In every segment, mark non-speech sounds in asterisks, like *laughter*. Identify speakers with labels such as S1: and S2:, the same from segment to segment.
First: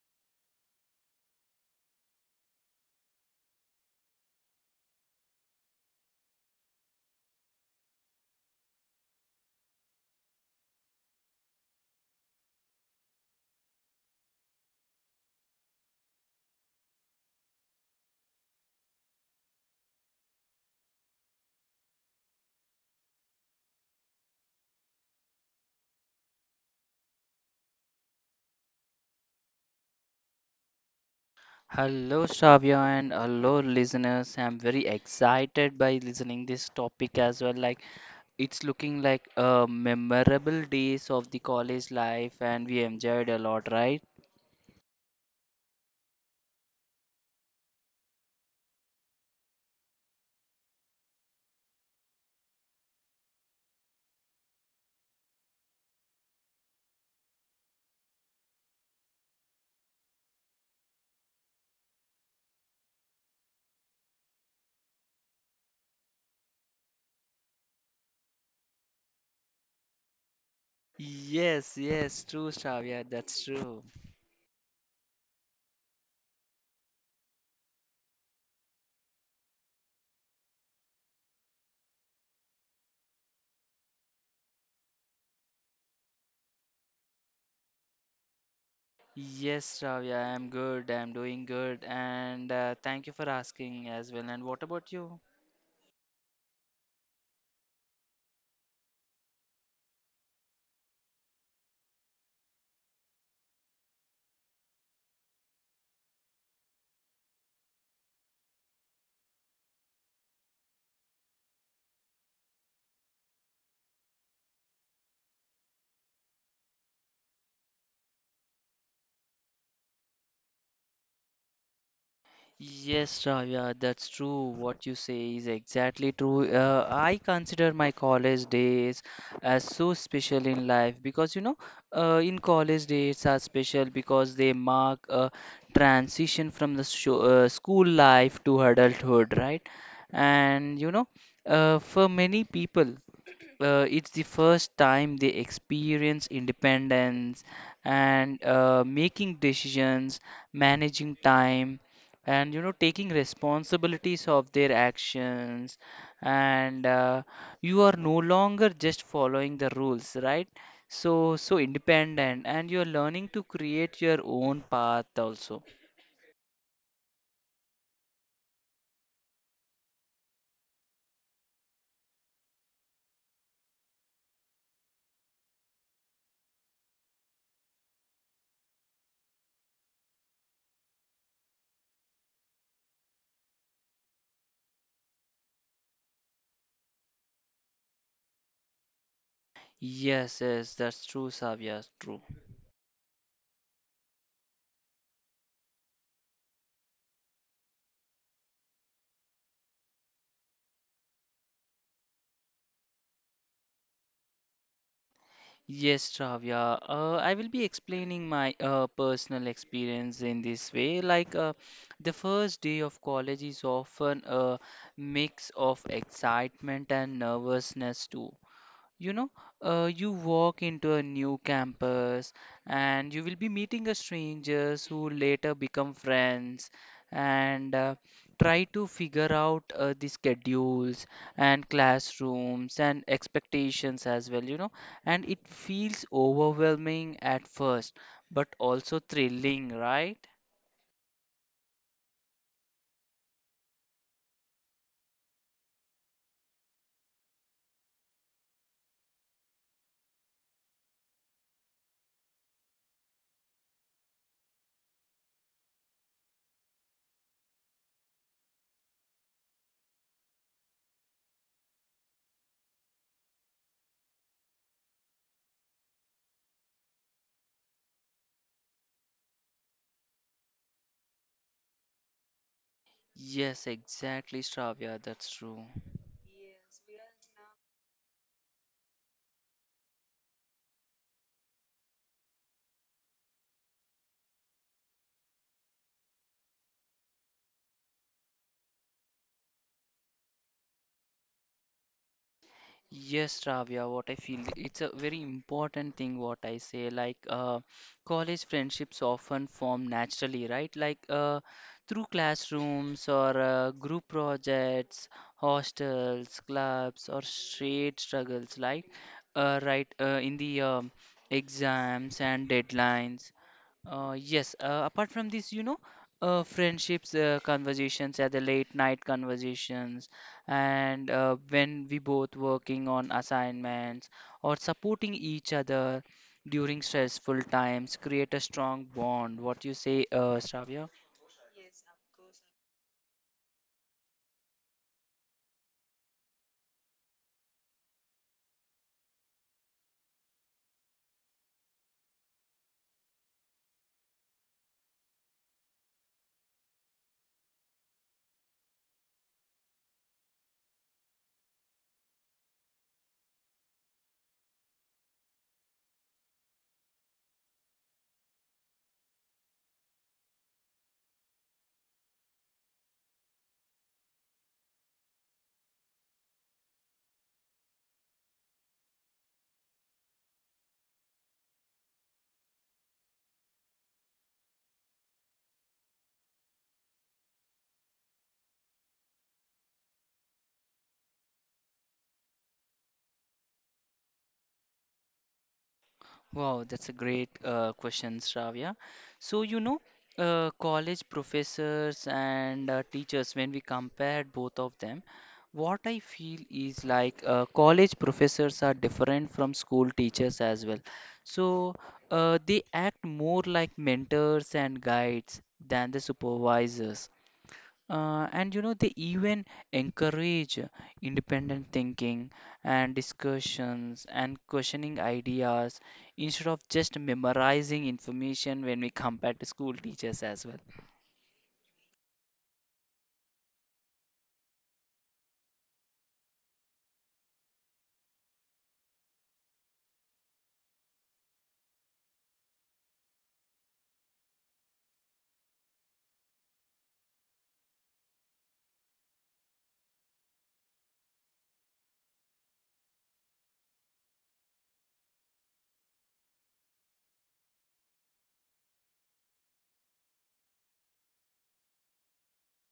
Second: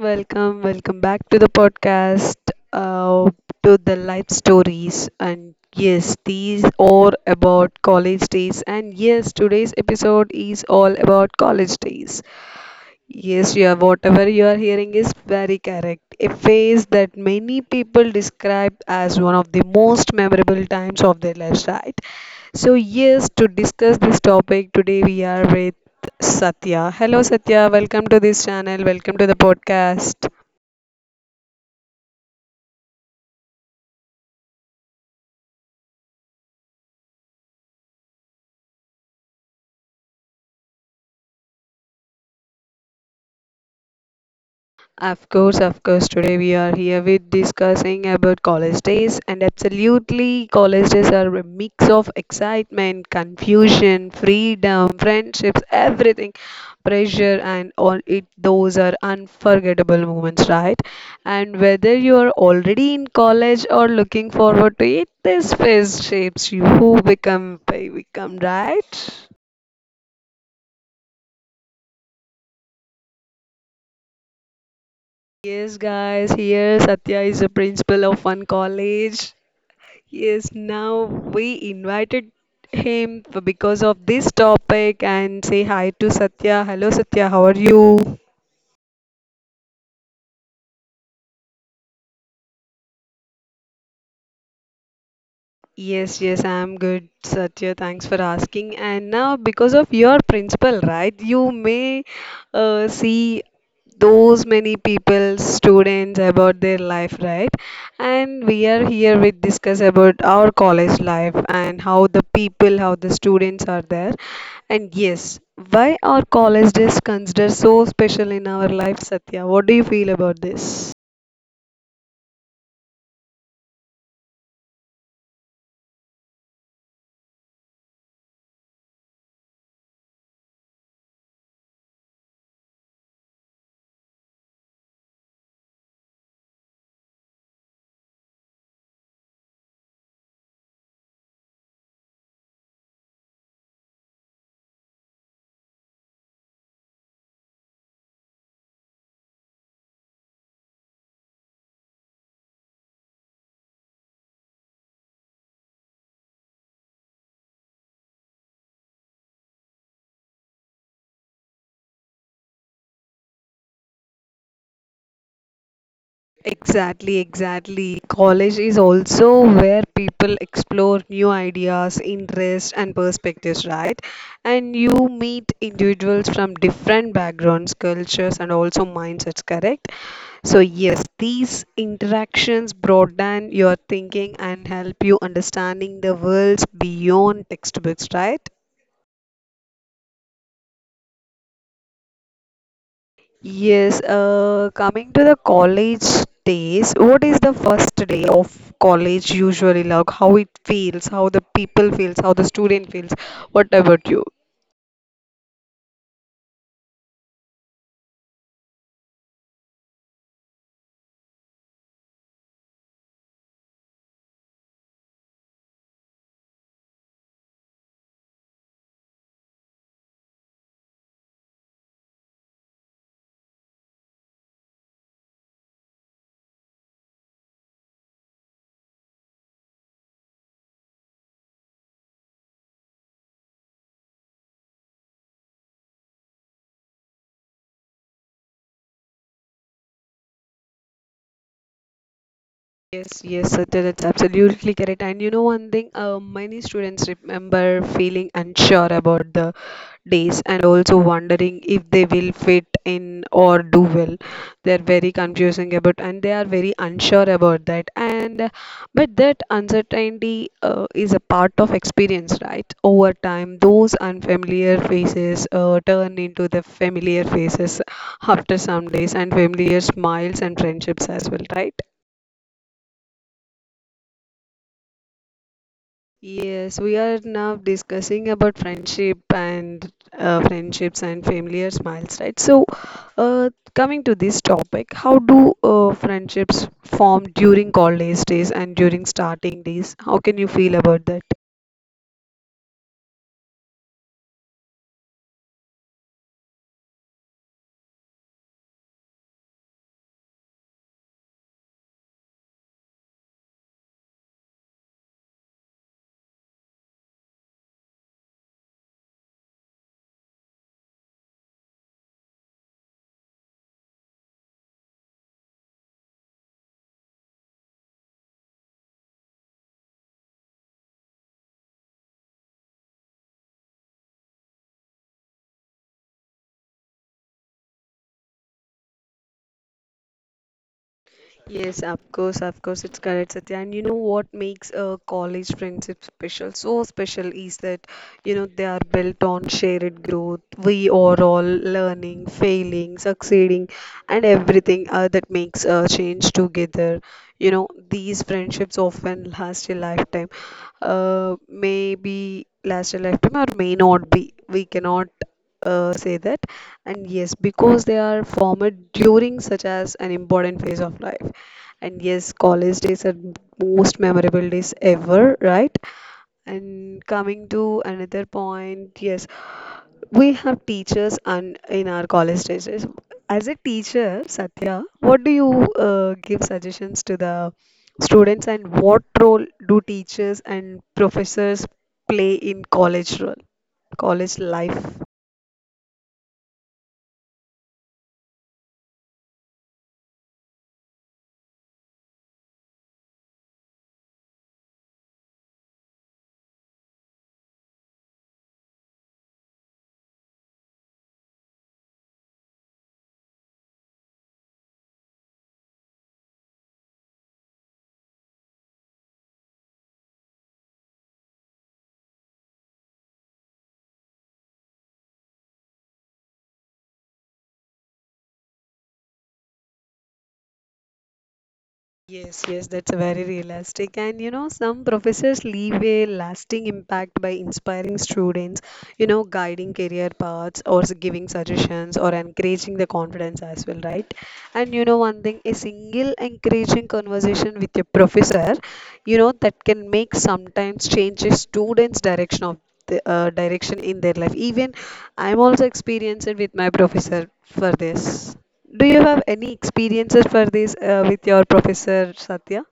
S1: welcome, welcome back to the podcast, uh, to the life stories. And yes, these are about college days. And yes, today's episode is all about college days. Yes, you are, whatever you are hearing is very correct. A phase that many people describe as one of the most memorable times of their lives, right? So, yes, to discuss this topic today, we are with Satya. Hello, Satya. Welcome to this channel. Welcome to the podcast.
S2: Hello Shravya and hello listeners. I'm very excited by listening this topic as well. Like it's looking like a memorable days of the college life and we enjoyed a lot, right?
S1: Of course, of course. Today we are here with discussing about college days, and absolutely, college days are a mix of excitement, confusion, freedom, friendships, everything, pressure, and all it. Those are unforgettable moments, right? And whether you are already in college or looking forward to it, this phase shapes you who become we become, right?
S2: Yes, yes, true Shravya, that's true.
S1: Yes, guys. Here, Satya is the principal of one college. Yes, now we invited him because of this topic and say hi to Satya. Hello, Satya, how are you?
S2: Yes Shravya, I'm good. I'm doing good and thank you for asking as well. And what about you?
S1: Yes, yes, I'm good, Satya. Thanks for asking. And now, because of your principle, right, you may see those many people, students, about their life, right? And we are here with discuss about our college life and how the people, how the students are there. And yes, why are college days considered so special in our life, Satya? What do you feel about this?
S2: Yes, Ravya, that's true. What you say is exactly true. I consider my college days as so special in life because in college days are special because they mark a transition from the sho school life to adulthood, right? And for many people, it's the first time they experience independence and making decisions, managing time and you know taking responsibilities of their actions and you are no longer just following the rules, right? So independent, and you are learning to create your own path also.
S1: Exactly, exactly. College is also where people explore new ideas, interests, and perspectives, right? And you meet individuals from different backgrounds, cultures, and also mindsets, correct? So, yes, these interactions broaden your thinking and help you understanding the worlds beyond textbooks, right?
S2: Yes, yes, that's true Savya, true.
S1: Yes, coming to the college days, what is the first day of college usually like? How it feels, how the people feels, how the student feels. What about you?
S2: Yes Savya, I will be explaining my personal experience in this way, like the first day of college is often a mix of excitement and nervousness too. You know, you walk into a new campus and you will be meeting a strangers who later become friends and try to figure out the schedules and classrooms and expectations as well, you know. And it feels overwhelming at first, but also thrilling, right?
S1: Yes, yes, Satya, that's absolutely correct. And you know one thing, many students remember feeling unsure about the days and also wondering if they will fit in or do well. They're very confusing about and they are very unsure about that. And But that uncertainty is a part of experience, right? Over time, those unfamiliar faces turn into the familiar faces after some days and familiar smiles and friendships as well, right?
S2: Yes, exactly, Shravya, that's true.
S1: Yes, we are now discussing about friendship and friendships and familiar smiles, right? So, coming to this topic, how do friendships form during college days and during starting days? How can you feel about that?
S2: Yes, Ravya, what I feel it's a very important thing what I say, like college friendships often form naturally, right? Like through classrooms or group projects, hostels, clubs, or shared struggles like right in the exams and deadlines. Yes, Apart from this, you know, friendships, conversations at the late night conversations, and when we both working on assignments or supporting each other during stressful times, create a strong bond. What you say, Shravya?
S1: Yes, of course, it's correct, Satya. And you know what makes a college friendship special? So special is that, you know, they are built on shared growth. We are all learning, failing, succeeding, and everything that makes a change together. You know, these friendships often last a lifetime. Maybe last a lifetime or may not be. We cannot say that, and yes, because they are formed during such as an important phase of life, and yes, college days are most memorable days ever, right? And coming to another point, yes, we have teachers and in our college days. Yes, as a teacher, Satya, what do you give suggestions to the students, and what role do teachers and professors play in college role college life?
S2: Wow, that's a great question, Shravya. So, you know, college professors and teachers, when we compared both of them, what I feel is like college professors are different from school teachers as well. So, they act more like mentors and guides than the supervisors, and you know, they even encourage independent thinking and discussions and questioning ideas instead of just memorizing information when we come back to school teachers as well.
S1: Yes, yes, that's very realistic. And you know, some professors leave a lasting impact by inspiring students, you know, guiding career paths or giving suggestions or encouraging the confidence as well, right? And you know, one thing, a single encouraging conversation with your professor, you know, that can make sometimes change a student's direction of the direction in their life. Even I'm also experienced it with my professor for this. Do you have any experiences for this with your professor, Satya?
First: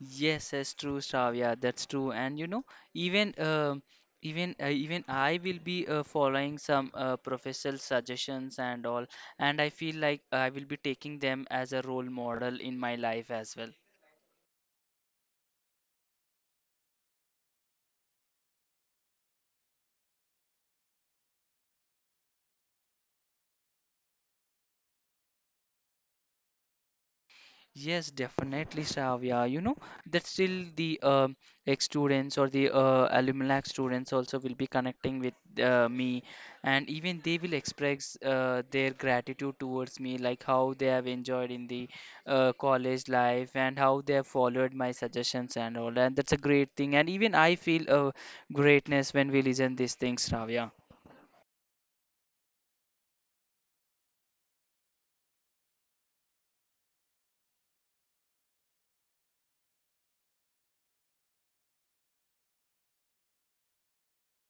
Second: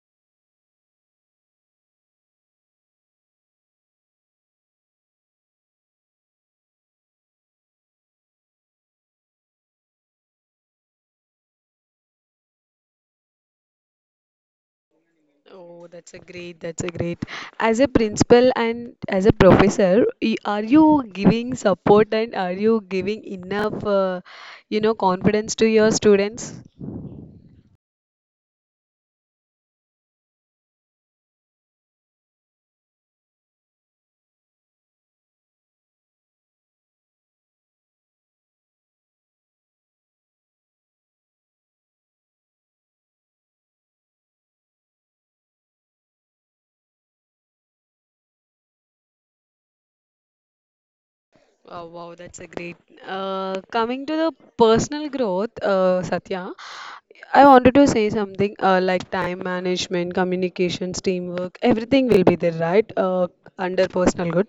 S2: Yes, that's true, Shravya. That's true. And you know, even um even I will be following some professor's suggestions and all, and I feel like I will be taking them as a role model in my life as well.
S1: Oh, that's a great, that's a great. As a principal and as a professor, are you giving support and are you giving enough, you know, confidence to your students?
S2: Yes, definitely, Savya. You know that still the ex students or the alumni students also will be connecting with me, and even they will express their gratitude towards me, like how they have enjoyed in the college life and how they have followed my suggestions and all. And that's a great thing. And even I feel greatness when we listen these things, Savya.
S1: Oh, wow, that's a great. Coming to the personal growth, Satya, I wanted to say something like time management, communications, teamwork, everything will be there, right? Under personal growth.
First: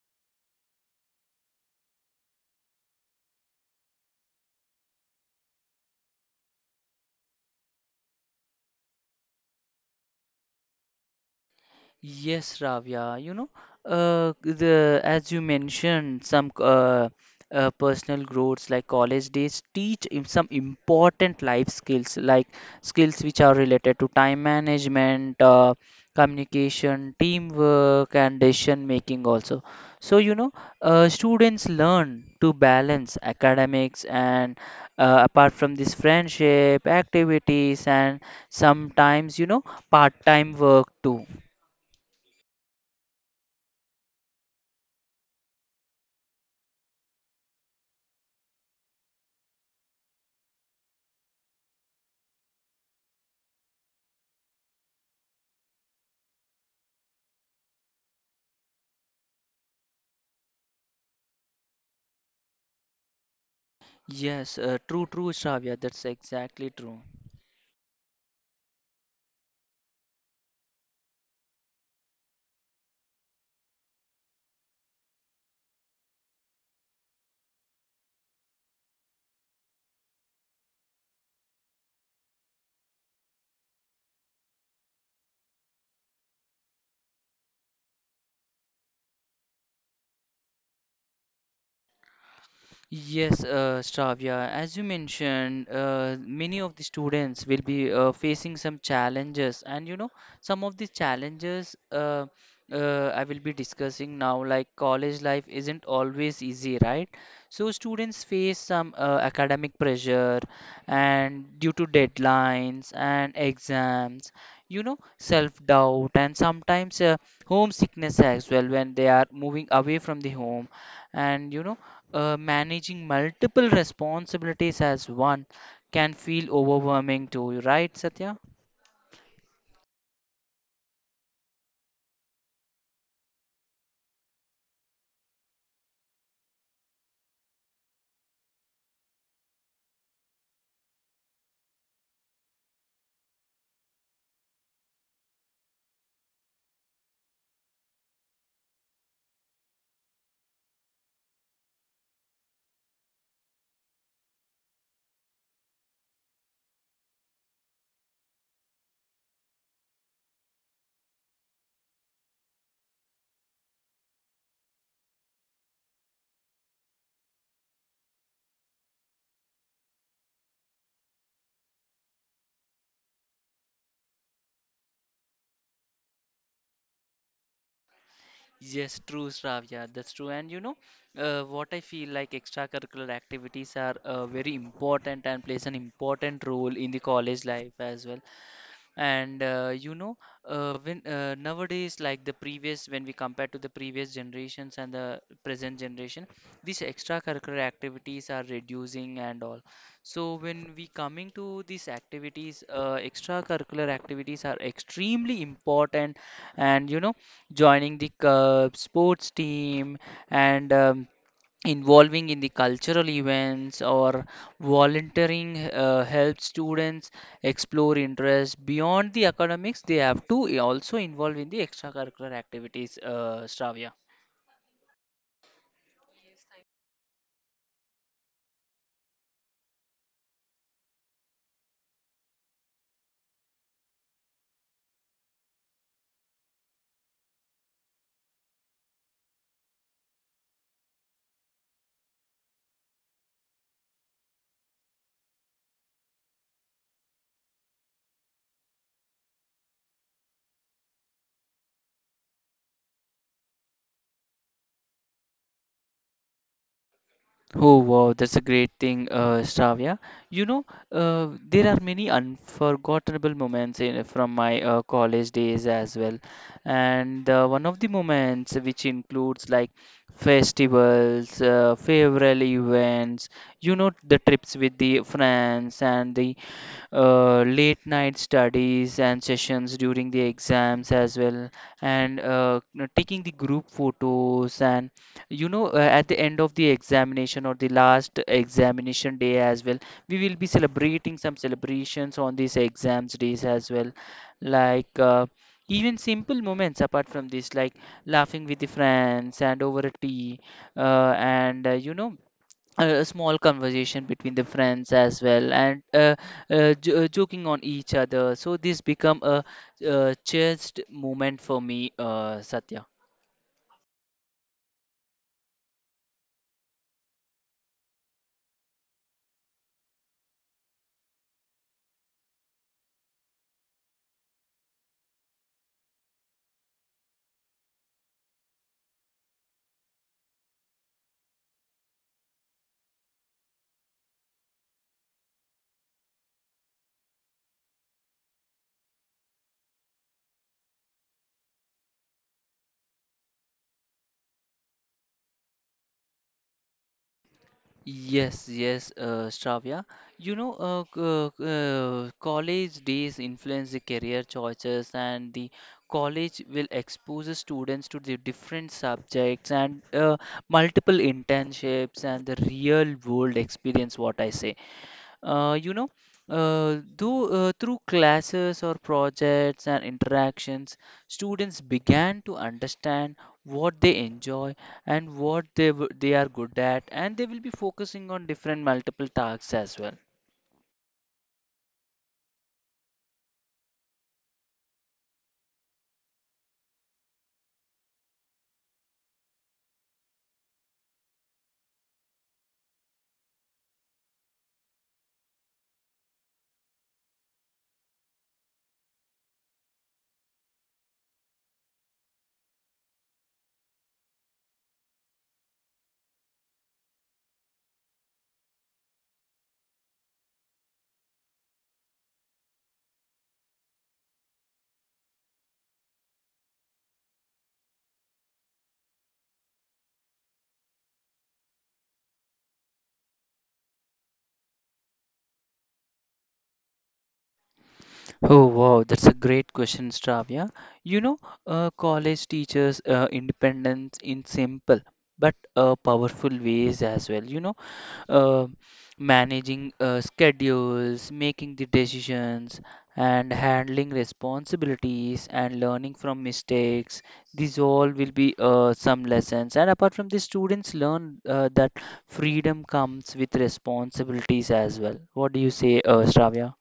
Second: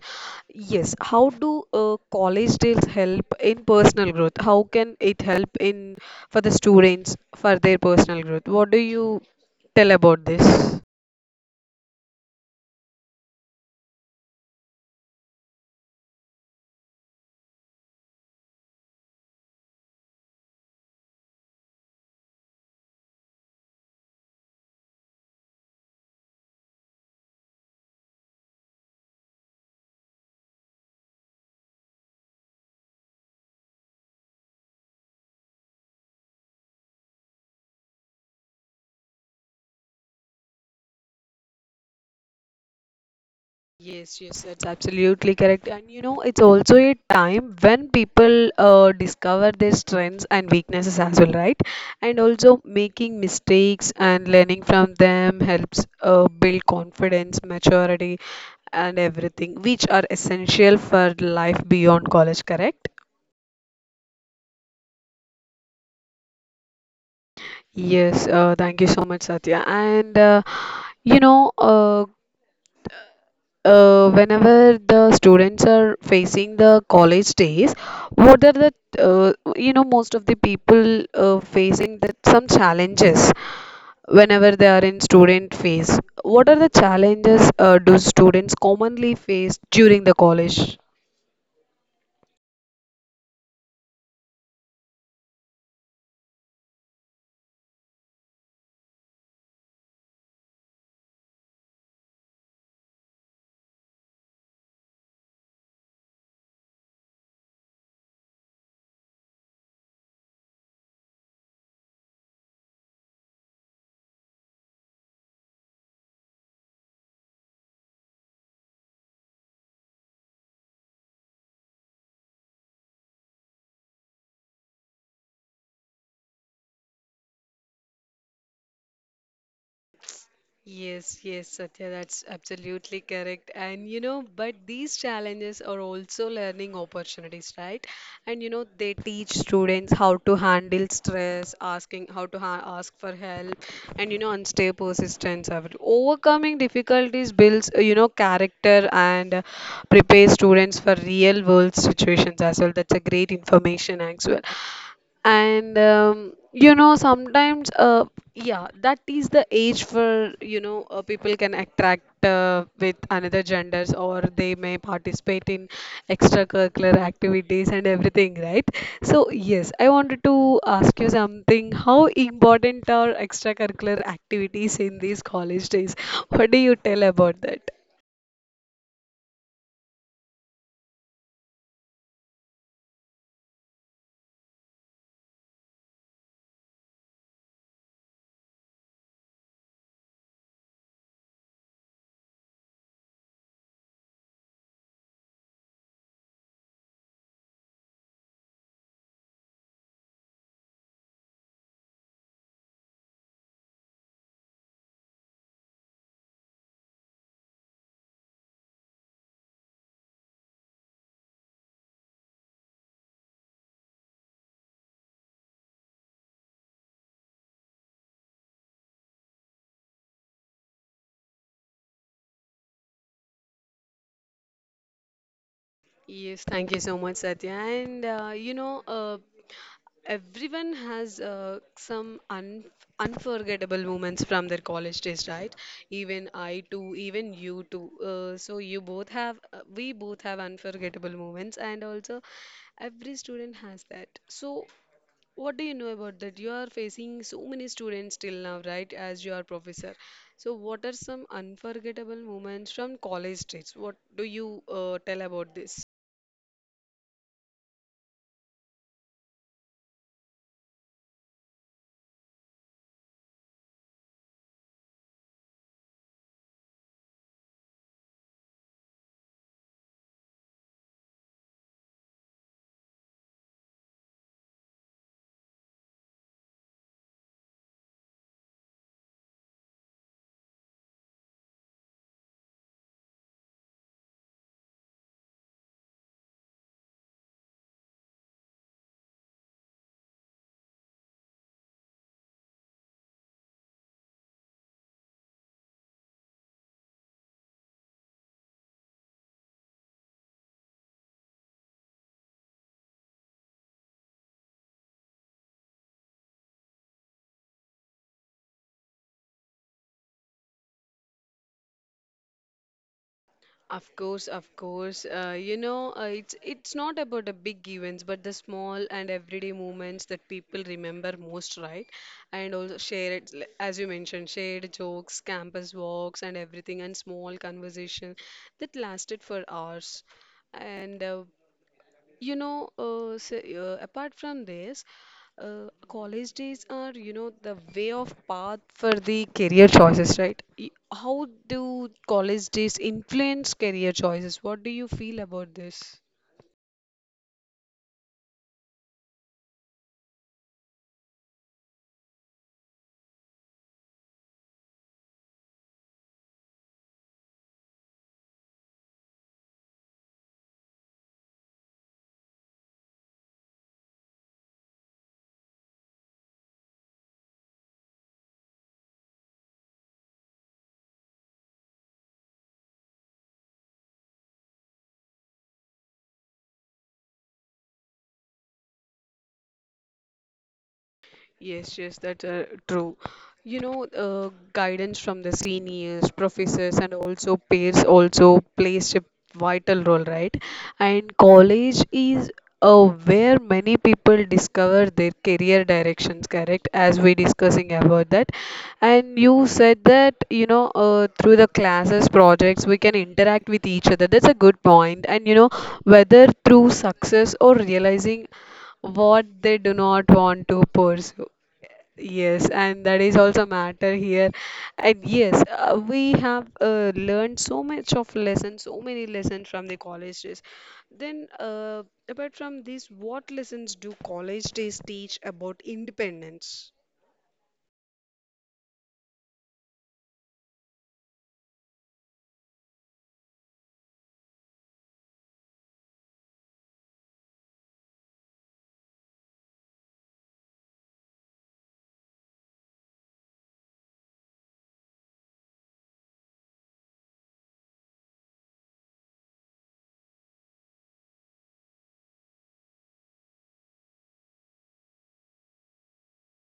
S1: Yes. How do college days help in personal growth? How can it help in for the students for their personal growth? What do you tell about this?
S2: Yes, Ravya, you know, the as you mentioned, some personal growths like college days teach some important life skills, like skills which are related to time management, communication, teamwork, and decision making also. So, you know, students learn to balance academics and, apart from this, friendship, activities, and sometimes, you know, part-time work too.
S1: Yes, yes, that's absolutely correct. And you know, it's also a time when people discover their strengths and weaknesses as well, right? And also making mistakes and learning from them helps build confidence, maturity, and everything, which are essential for life beyond college, correct?
S2: Yes, true, true, Shravya. That's exactly true.
S1: Yes, thank you so much, Satya. And you know, uh, whenever the students are facing the college days, what are the you know, most of the people facing that some challenges whenever they are in student phase. What are the challenges do students commonly face during the college?
S2: Yes, Shravya, as you mentioned, many of the students will be facing some challenges, and you know, some of the challenges I will be discussing now, like college life isn't always easy, right? So, students face some academic pressure, and due to deadlines and exams, you know, self-doubt, and sometimes homesickness as well when they are moving away from the home, and you know managing multiple responsibilities as one can feel overwhelming to you, right, Satya?
S1: Yes, yes, Satya, that's absolutely correct. And you know, but these challenges are also learning opportunities, right? And you know, they teach students how to handle stress, asking how to ha ask for help, and you know, and stay persistent. So, overcoming difficulties builds, you know, character and prepares students for real world situations as well. That's a great information as well. And you know, sometimes, yeah, that is the age for, you know, people can attract with another genders or they may participate in extracurricular activities and everything, right? So, yes, I wanted to ask you something. How important are extracurricular activities in these college days? What do you tell about that?
S2: Yes, true, Shravya. That's true. And you know, what I feel like extracurricular activities are very important and plays an important role in the college life as well. And you know, when nowadays, like the previous, when we compare to the previous generations and the present generation, these extracurricular activities are reducing and all. So when we coming to these activities, extracurricular activities are extremely important, and you know, joining the sports team and involving in the cultural events or volunteering helps students explore interests beyond the academics. They have to also involve in the extracurricular activities, Shravya.
S1: Yes, thank you so much, Satya. And everyone has some un unforgettable moments from their college days, right? Even I too, even you too. So you both have, we both have unforgettable moments, and also every student has that. So what do you know about that? You are facing so many students till now, right? As your professor. So what are some unforgettable moments from college days? What do you tell about this?
S2: Oh wow, that's a great thing, Shravya. You know, there are many unforgettable moments in, from my college days as well, and one of the moments which includes like festivals, favorable events, you know, the trips with the friends and the late night studies and sessions during the exams as well, and you know, taking the group photos. And you know, at the end of the examination or the last examination day as well, we will be celebrating some celebrations on these exams days as well, like. Even simple moments apart from this, like laughing with the friends and over a tea, and you know, a small conversation between the friends as well, and joking on each other, so this become a cherished moment for me, Satya.
S1: Of course, of course. You know, it's not about the big events, but the small and everyday moments that people remember most, right? And also share it, as you mentioned, shared jokes, campus walks, and everything, and small conversation that lasted for hours. And you know, so, Apart from this, college days are, you know, the way of path for the career choices, right? How do college days influence career choices? What do you feel about this?
S2: Yes, yes, Shravya, you know, college days influence the career choices, and the college will expose the students to the different subjects and multiple internships and the real world experience, what I say. You know, through classes or projects and interactions, students began to understand what they enjoy and what they are good at, and they will be focusing on different multiple tasks as well.
S1: Yes, yes, that's true. You know, guidance from the seniors, professors, and also peers also plays a vital role, right? And college is where many people discover their career directions, correct? As we discussing about that. And you said that, you know, through the classes, projects, we can interact with each other. That's a good point. And, you know, whether through success or realizing what they do not want to pursue. Yes, and that is also matter here. And yes, we have learned so much of lessons, so many lessons from the college days. Then, apart from this, what lessons do college days teach about independence?
S2: Oh, wow, that's a great question, Stravya. You know, college teaches independence in simple but powerful ways as well. You know, uh, managing schedules, making the decisions, and handling responsibilities and learning from mistakes. These all will be some lessons. And apart from this, students learn that freedom comes with responsibilities as well. What do you say, Shravya?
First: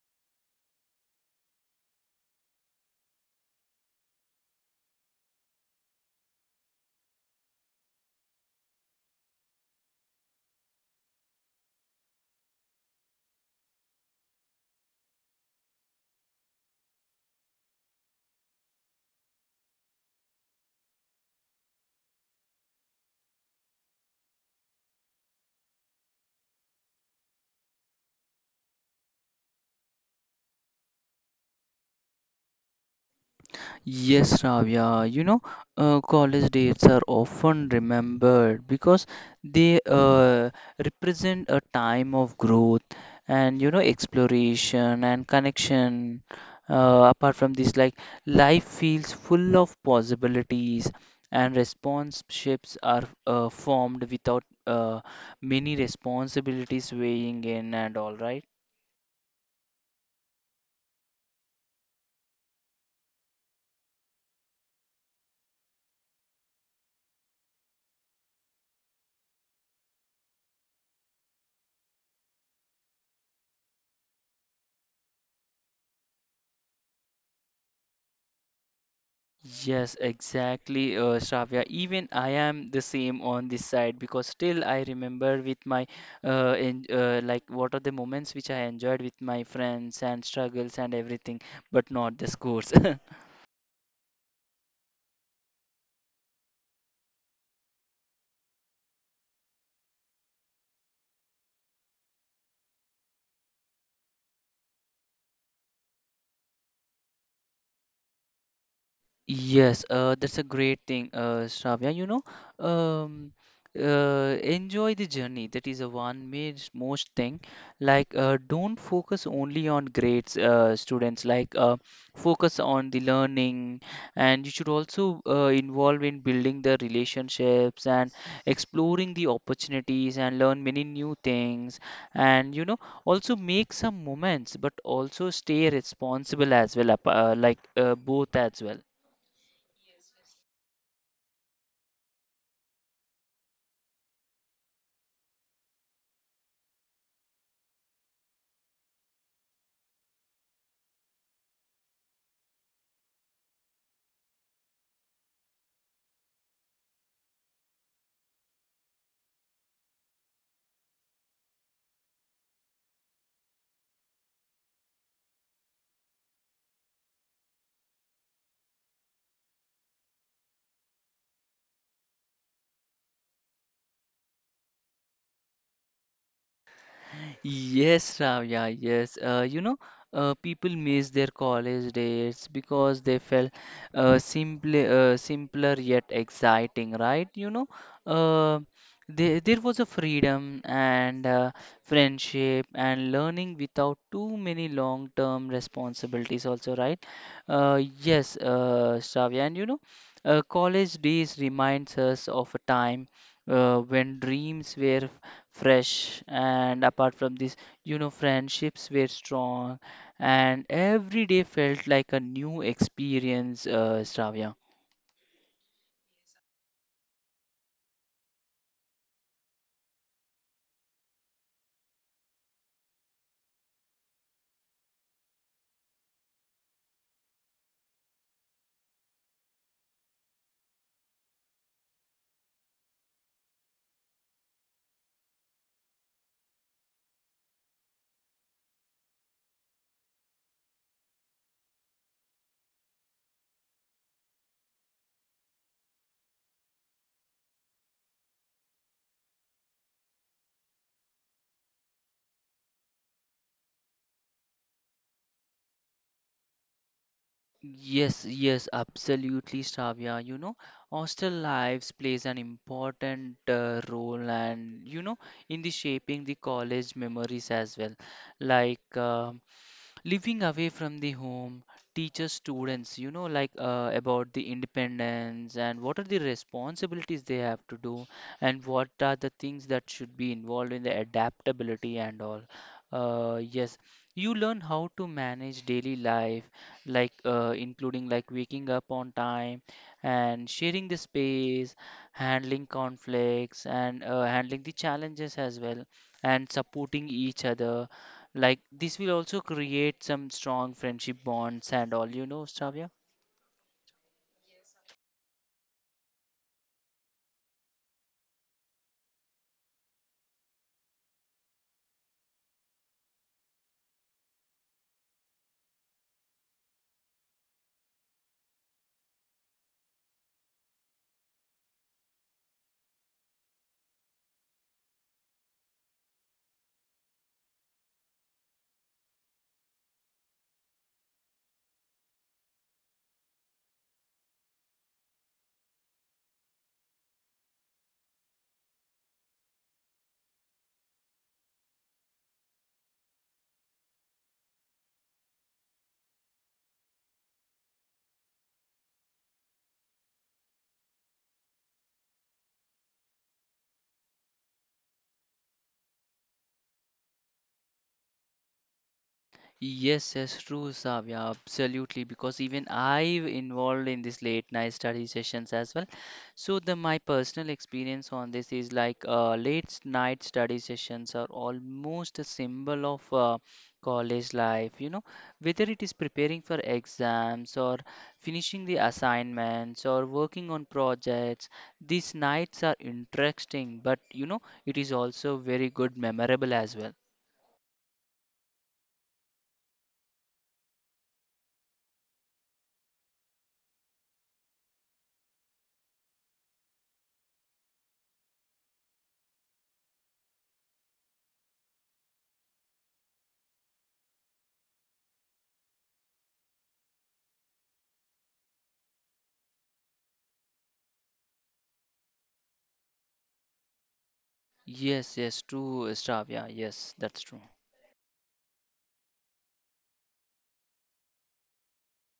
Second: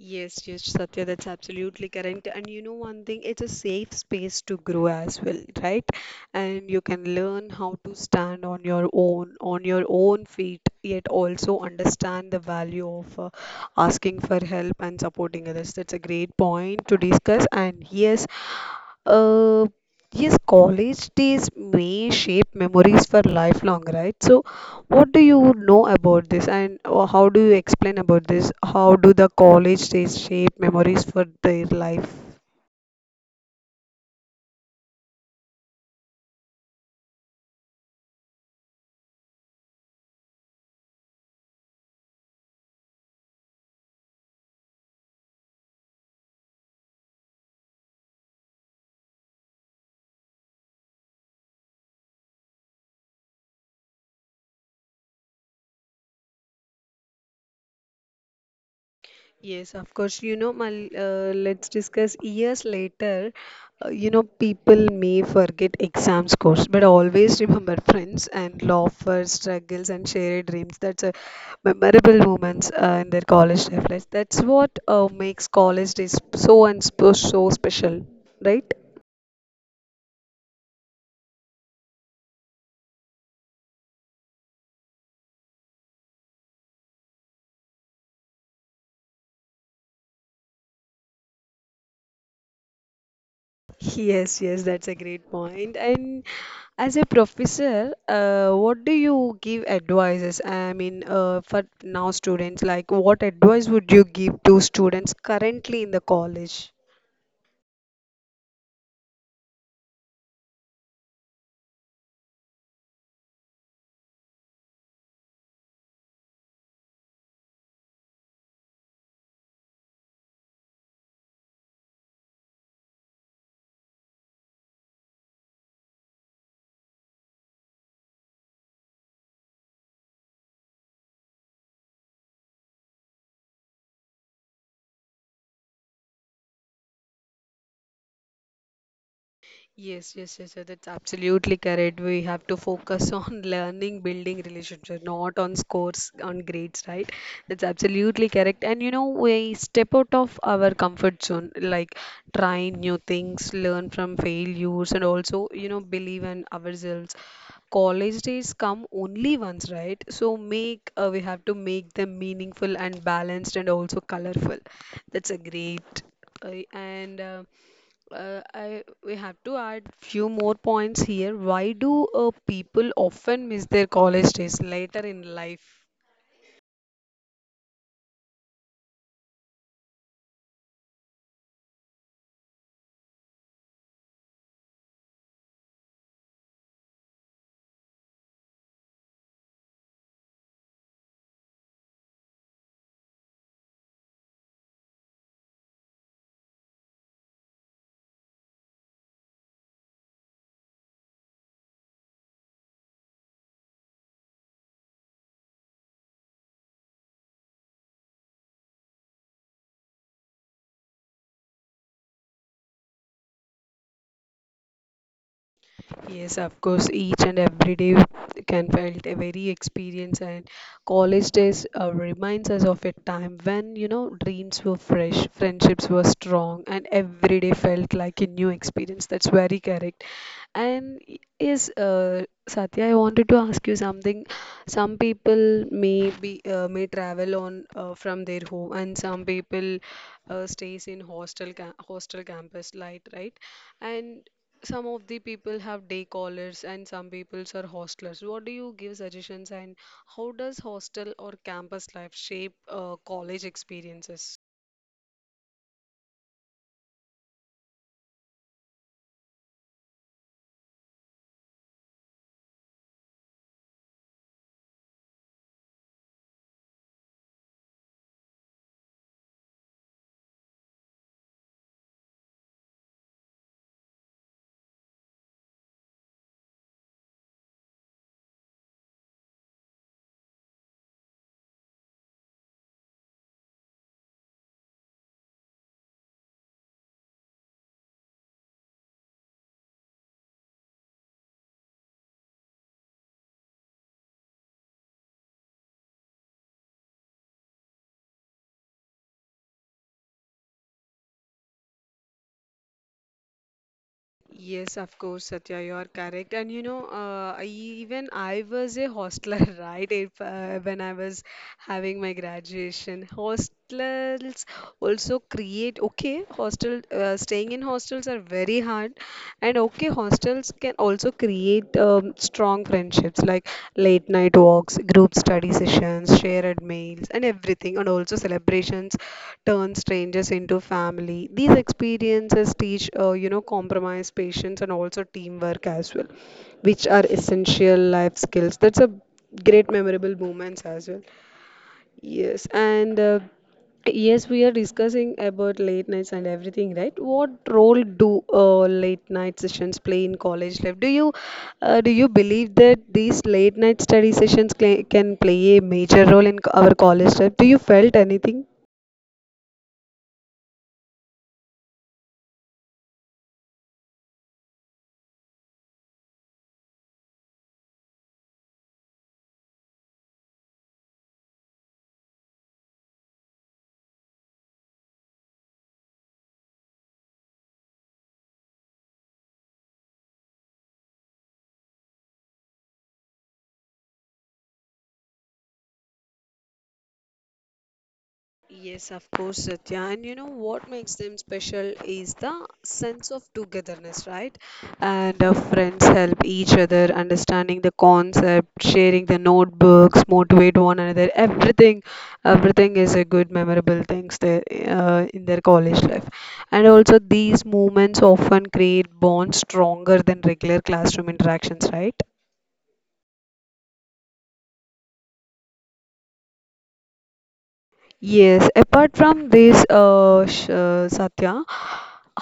S1: Yes, yes, Satya, that's absolutely correct. And you know, one thing, it's a safe space to grow as well, right? And you can learn how to stand on your own feet, yet also understand the value of asking for help and supporting others. That's a great point to discuss. And yes, uh, yes, college days may shape memories for lifelong, right? So, what do you know about this, and how do you explain about this? How do the college days shape memories for their life?
S2: Yes, Ravya, you know, college dates are often remembered because they represent a time of growth and, you know, exploration and connection. Apart from this, like life feels full of possibilities and responsionships are formed without many responsibilities weighing in and all, right?
S1: Yes, of course. You know, Mal, let's discuss years later. You know, people may forget exam scores, but always remember *laughs* friends and laughter, struggles, and shared dreams. That's a memorable moments in their college life. Like, that's what makes college days so and so so special, right?
S2: Yes, exactly, Shravya. Even I am the same on this side because still I remember with my like what are the moments which I enjoyed with my friends and struggles and everything, but not the scores. *laughs*
S1: Yes, yes, that's a great point. And as a professor, what do you give advices? I mean, for now students, like what advice would you give to students currently in the college?
S2: Yes, that's a great thing, Shravya. You know, um, enjoy the journey. That is a one most thing. Like, don't focus only on grades, students. Like, focus on the learning, and you should also involve in building the relationships and exploring the opportunities and learn many new things. And you know, also make some moments, but also stay responsible as well, like both as well.
S1: Yes, yes, yes, sir. That's absolutely correct. We have to focus on *laughs* learning, building relationships, not on scores, on grades, right? That's absolutely correct. And you know, we step out of our comfort zone, like try new things, learn from failures, and also, you know, believe in ourselves. College days come only once, right? So make we have to make them meaningful and balanced and also colorful. That's a great. And I we have to add few more points here. Why do people often miss their college days later in life?
S2: Yes, Ravya, yes. You know, people miss their college days because they felt simply simpler yet exciting, right? You know, uh, there was a freedom and friendship and learning without too many long-term responsibilities also, right? Yes, Shravya, and you know, college days reminds us of a time when dreams were fresh, and apart from this, you know, friendships were strong, and every day felt like a new experience, Shravya.
S1: Yes, of course, each and every day can felt a very experience and college days reminds us of a time when, you know, dreams were fresh, friendships were strong, and every day felt like a new experience. That's very correct. Yes, Satya, I wanted to ask you something. Some people may be may travel on from their home, and some people stays in hostel campus light, right? And some of the people have day callers and some peoples are hostlers. What do you give suggestions and how does hostel or campus life shape college experiences?
S2: Yes, yes, absolutely, Shravya. You know, hostel lives plays an important role, and you know, in the shaping the college memories as well. Like, living away from the home teaches students, you know, like about the independence and what are the responsibilities they have to do and what are the things that should be involved in the adaptability and all. Yes, you learn how to manage daily life, like including like waking up on time and sharing the space, handling conflicts and handling the challenges as well and supporting each other. Like this will also create some strong friendship bonds and all, you know, Shravya.
S1: Yes, of course, Satya, you are correct. And you know, even I was a hostler, *laughs* right? If, when I was having my graduation, hostels also create. Okay, hostel staying in hostels are very hard, and okay, hostels can also create strong friendships. Like late night walks, group study sessions, shared meals, and everything, and also celebrations turn strangers into family. These experiences teach, you know, compromise, patience, and also teamwork as well, which are essential life skills. That's a great memorable moments as well. Yes, and uh, yes, we are discussing about late nights and everything, right? What role do late night sessions play in college life? Do you believe that these late night study sessions cla can play a major role in our college life? Do you felt anything?
S2: Yes, yes, true, Savya, absolutely. Because even I have involved in these late night study sessions as well. So the my personal experience on this is like late night study sessions are almost a symbol of college life. You know, whether it is preparing for exams or finishing the assignments or working on projects, these nights are interesting. But you know, it is also very good, memorable as well.
S1: Yes, of course, Satya. And you know what makes them special is the sense of togetherness, right? And friends help each other understanding the concept, sharing the notebooks, motivate one another. Everything is a good memorable things there in their college life. And also, these moments often create bonds stronger than regular classroom interactions, right?
S2: Yes, yes, true, Stravia. Yes, that's true.
S1: Yes, apart from this, Satya,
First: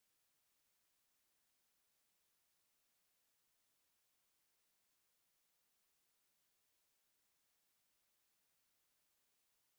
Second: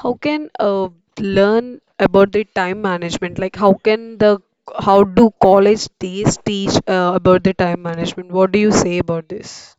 S1: how can learn about the time management? Like how can the how do college days teach about the time management? What do you say about this?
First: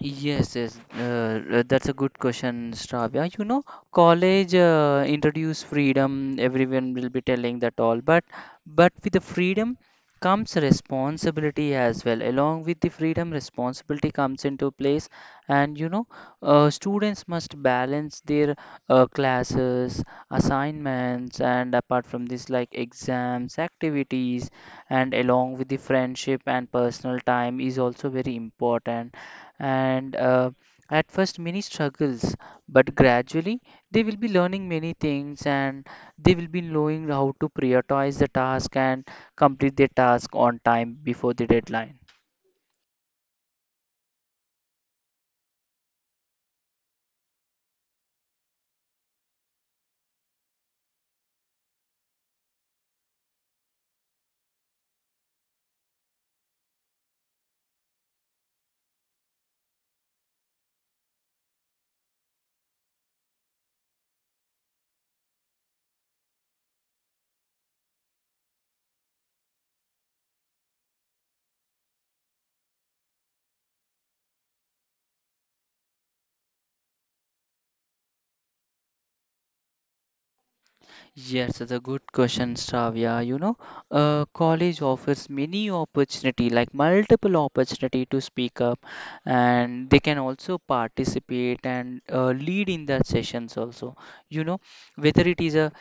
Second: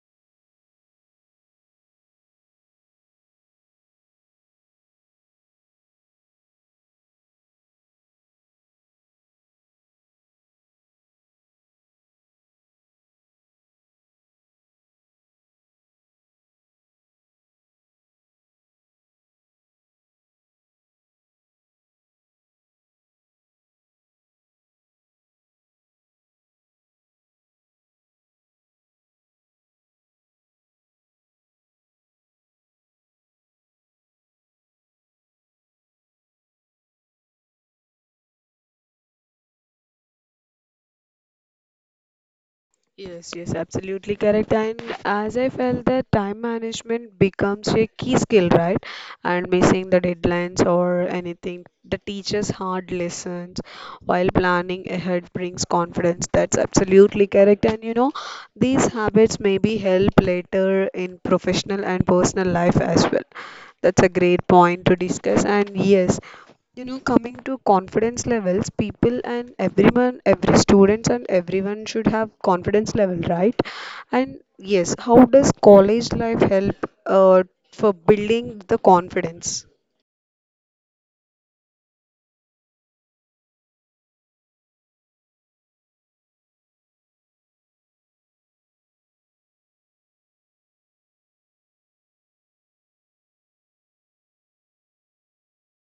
S2: Yes, yes, that's a good question, Shravya. You know, college introduce freedom. Everyone will be telling that all, but with the freedom comes responsibility as well. Along with the freedom, responsibility comes into place, and students must balance their classes, assignments, and apart from this, like exams, activities, and along with the friendship and personal time is also very important and at first many struggles, but gradually they will be learning many things and they will be knowing how to prioritize the task and complete their task on time before the deadline.
S1: Yes, yes, absolutely correct. And as I felt that time management becomes a key skill, right? And missing the deadlines or anything that teaches hard lessons while planning ahead brings confidence. That's absolutely correct. And you know, these habits maybe help later in professional and personal life as well. That's a great point to discuss. And yes, you know, coming to confidence levels, people and everyone, every students and everyone should have confidence level, right? And yes, how does college life help uh, for building the confidence?
S2: Yes, that's a good question, Shravya. College offers many opportunity, like multiple opportunity to speak up, and they can also participate and lead in the sessions also. You know, whether it is a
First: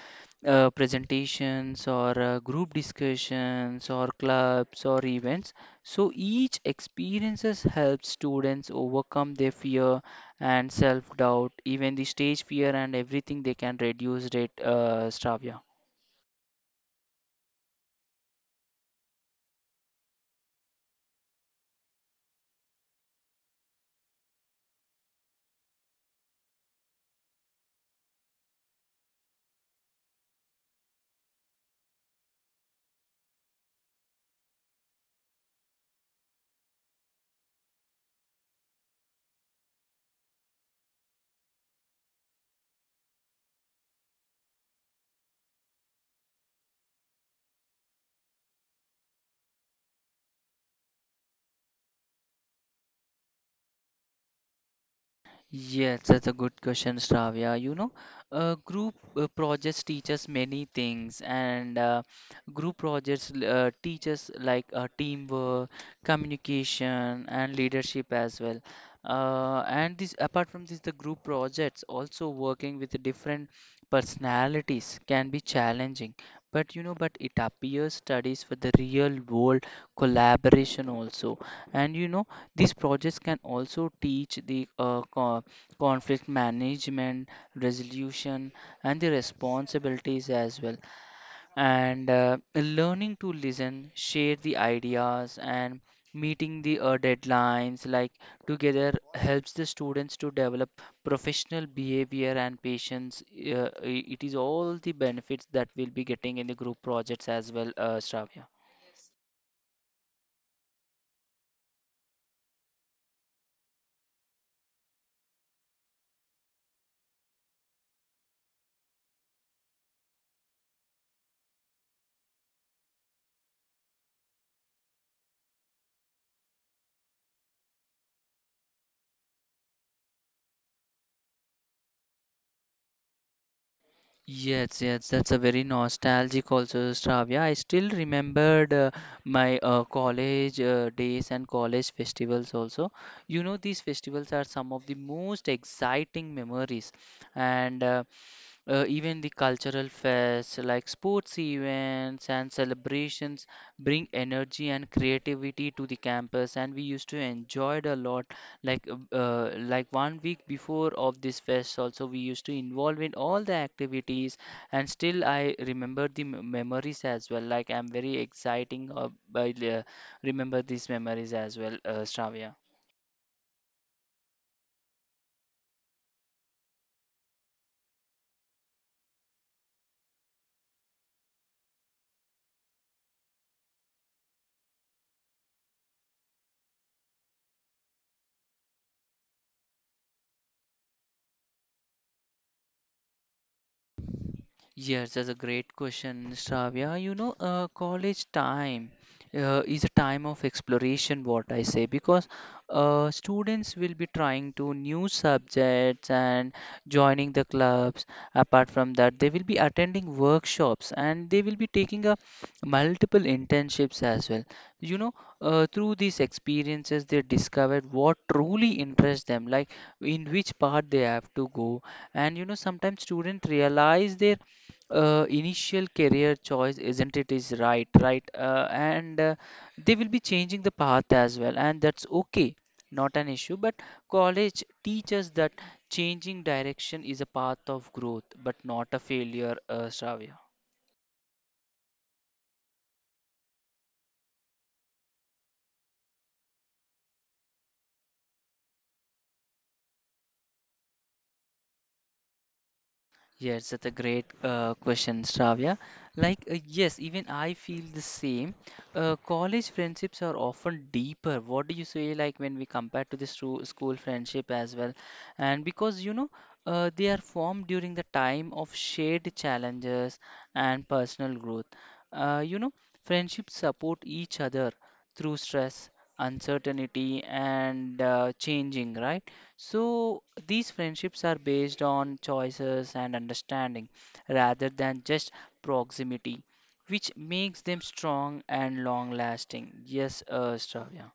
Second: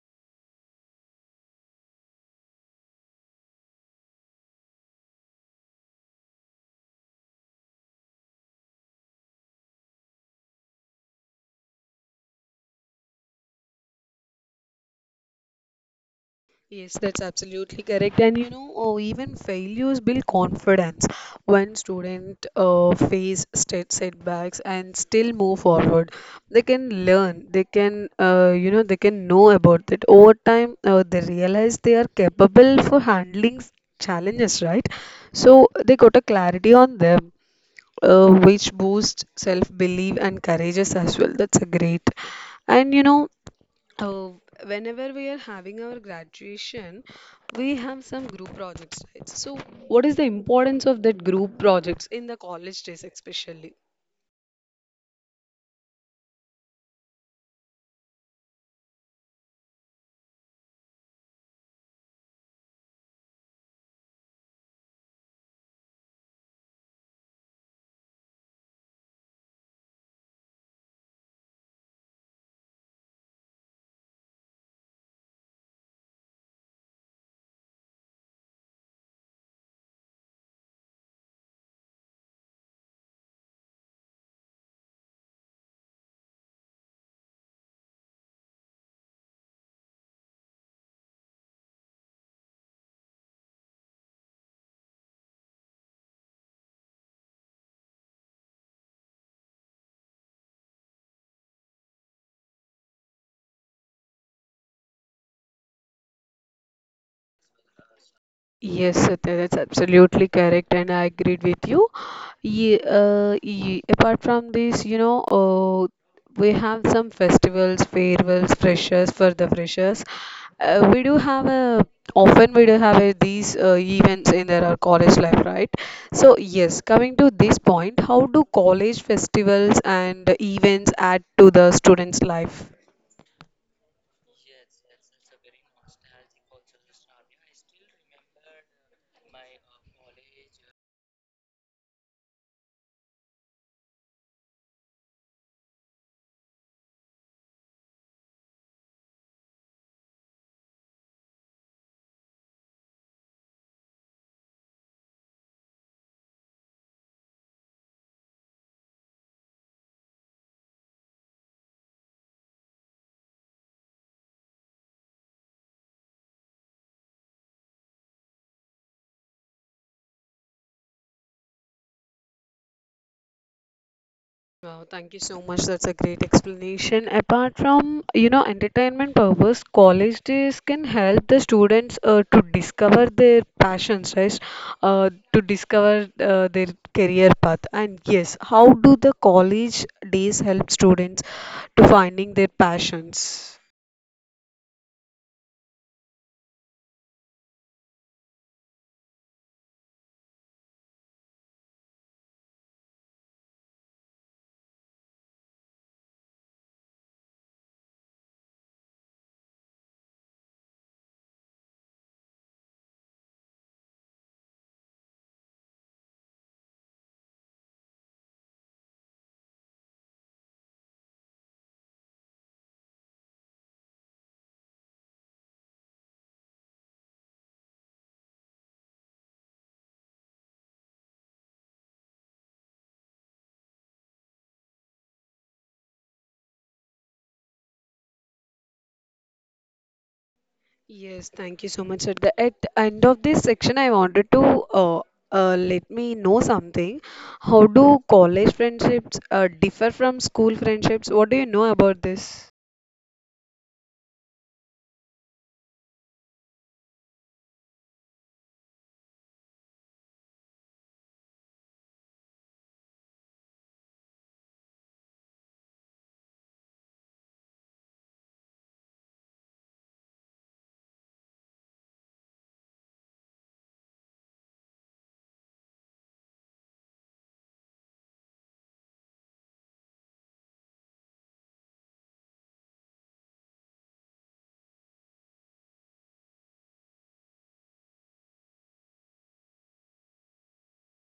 S2: presentations or group discussions or clubs or events. So each experiences helps students overcome their fear and self-doubt, even the stage fear and everything they can reduce it, Stravya.
S1: Yes, that's absolutely correct. And you know, oh, even failures build confidence when student face state setbacks and still move forward. They can learn, they can, you know, they can know about it. Over time, they realize they are capable for handling challenges, right? So they got a clarity on them. Which boosts self-belief and courageous as well. That's a great. And you know, uh, whenever we are having our graduation, we have some group projects, right? So, what is the importance of that group projects in the college days, especially?
S2: Yes, that's a good question, Shravya. Group projects teach us many things, and group projects teach us like teamwork, communication, and leadership as well. And this, apart from this, the group projects also working with different personalities can be challenging. But you know, but it appears studies for the real world collaboration also. And you know, these projects can also teach the conflict management, resolution, and the responsibilities as well. And learning to listen, share the ideas, and meeting the deadlines like together helps the students to develop professional behavior and patience. It is all the benefits that we'll be getting in the group projects as well, Shravya.
S1: Yes, Satya, that's absolutely correct, and I agreed with you. Apart from this, you know, we have some festivals, farewells, freshers for the freshers, we do have a often we do have a, these events in their college life, right? So yes, coming to this point, how do college festivals and events add to the students life?
S2: Yes, yes, that's a very nostalgic also, Shravya. I still remembered my college days and college festivals also. You know, these festivals are some of the most exciting memories, and even the cultural fairs, like sports events and celebrations, bring energy and creativity to the campus. And we used to enjoy it a lot. Like one week before of this fest, also we used to involve in all the activities. And still, I remember the memories as well. Like I'm very exciting remember these memories as well, Shravya.
S1: Wow, thank you so much. That's a great explanation. Apart from, you know, entertainment purpose, college days can help the students to discover their passions, right? To discover their career path. And yes, how do the college days help students to finding their passions?
S2: Yes, that's a great question, Shravya. College time is a time of exploration, what I say, because students will be trying to new subjects and joining the clubs. Apart from that, they will be attending workshops and they will be taking up multiple internships as well. You know, through these experiences, they discovered what truly interests them, like in which part they have to go. And you know, sometimes students realize their initial career choice isn't it is right and they will be changing the path as well, and that's okay, not an issue, but college teaches that changing direction is a path of growth but not a failure, Shravya.
S1: Yes, thank you so much. At the end of this section, I wanted to uh, let me know something. How do college friendships differ from school friendships? What do you know about this?
S2: Yes, that's a great question, Shravya. Like, yes, even I feel the same. College friendships are often deeper. What do you say, like, when we compare to this to school friendship as well? And because, they are formed during the time of shared challenges and personal growth. Uh, you know, friendships support each other through stress, uncertainty, and changing, right? So these friendships are based on choices and understanding rather than just proximity, which makes them strong and long lasting. Yes, Stravya.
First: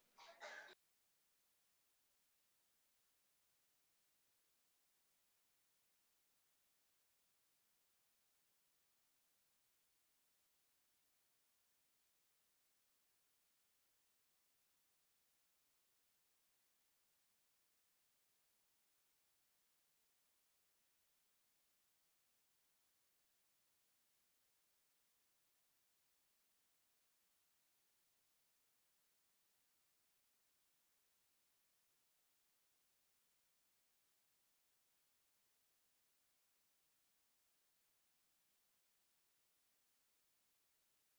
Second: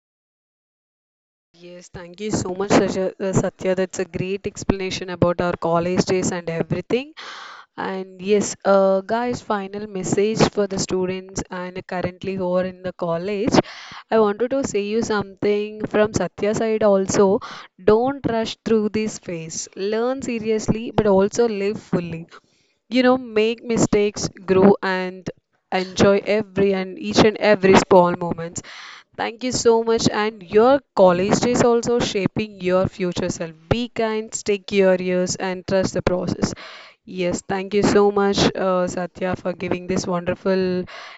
S1: Yes, thank you so much, Satya. That's a great explanation about our college days and everything. And yes, guys, final message for the students and currently who are in the college. I wanted to say you something from Satya side also. Don't rush through this phase. Learn seriously, but also live fully. You know, make mistakes, grow, and enjoy every and each and every small moments. Thank you so much. And your college days also shaping your future self. Be kind, stay curious, and trust the process. Yes, thank you so much, Satya, for giving this wonderful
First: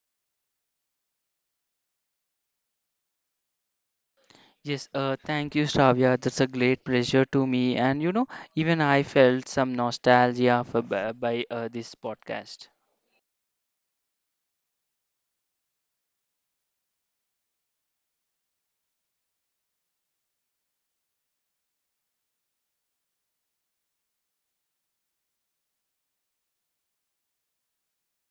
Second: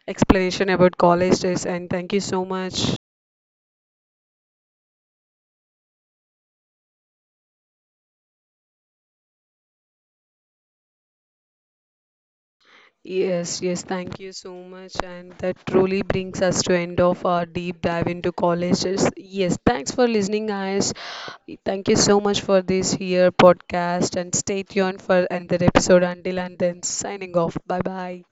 S1: explanation about college days, and thank you so much.
S2: Yes, thank you, Stravya. That's a great pleasure to me. And you know, even I felt some nostalgia by this podcast.
S1: Yes, yes, thank you so much. And that truly brings us to end of our deep dive into colleges. Yes, thanks for listening, guys. Thank you so much for this here podcast and stay tuned for another episode. Until and then, signing off. Bye bye.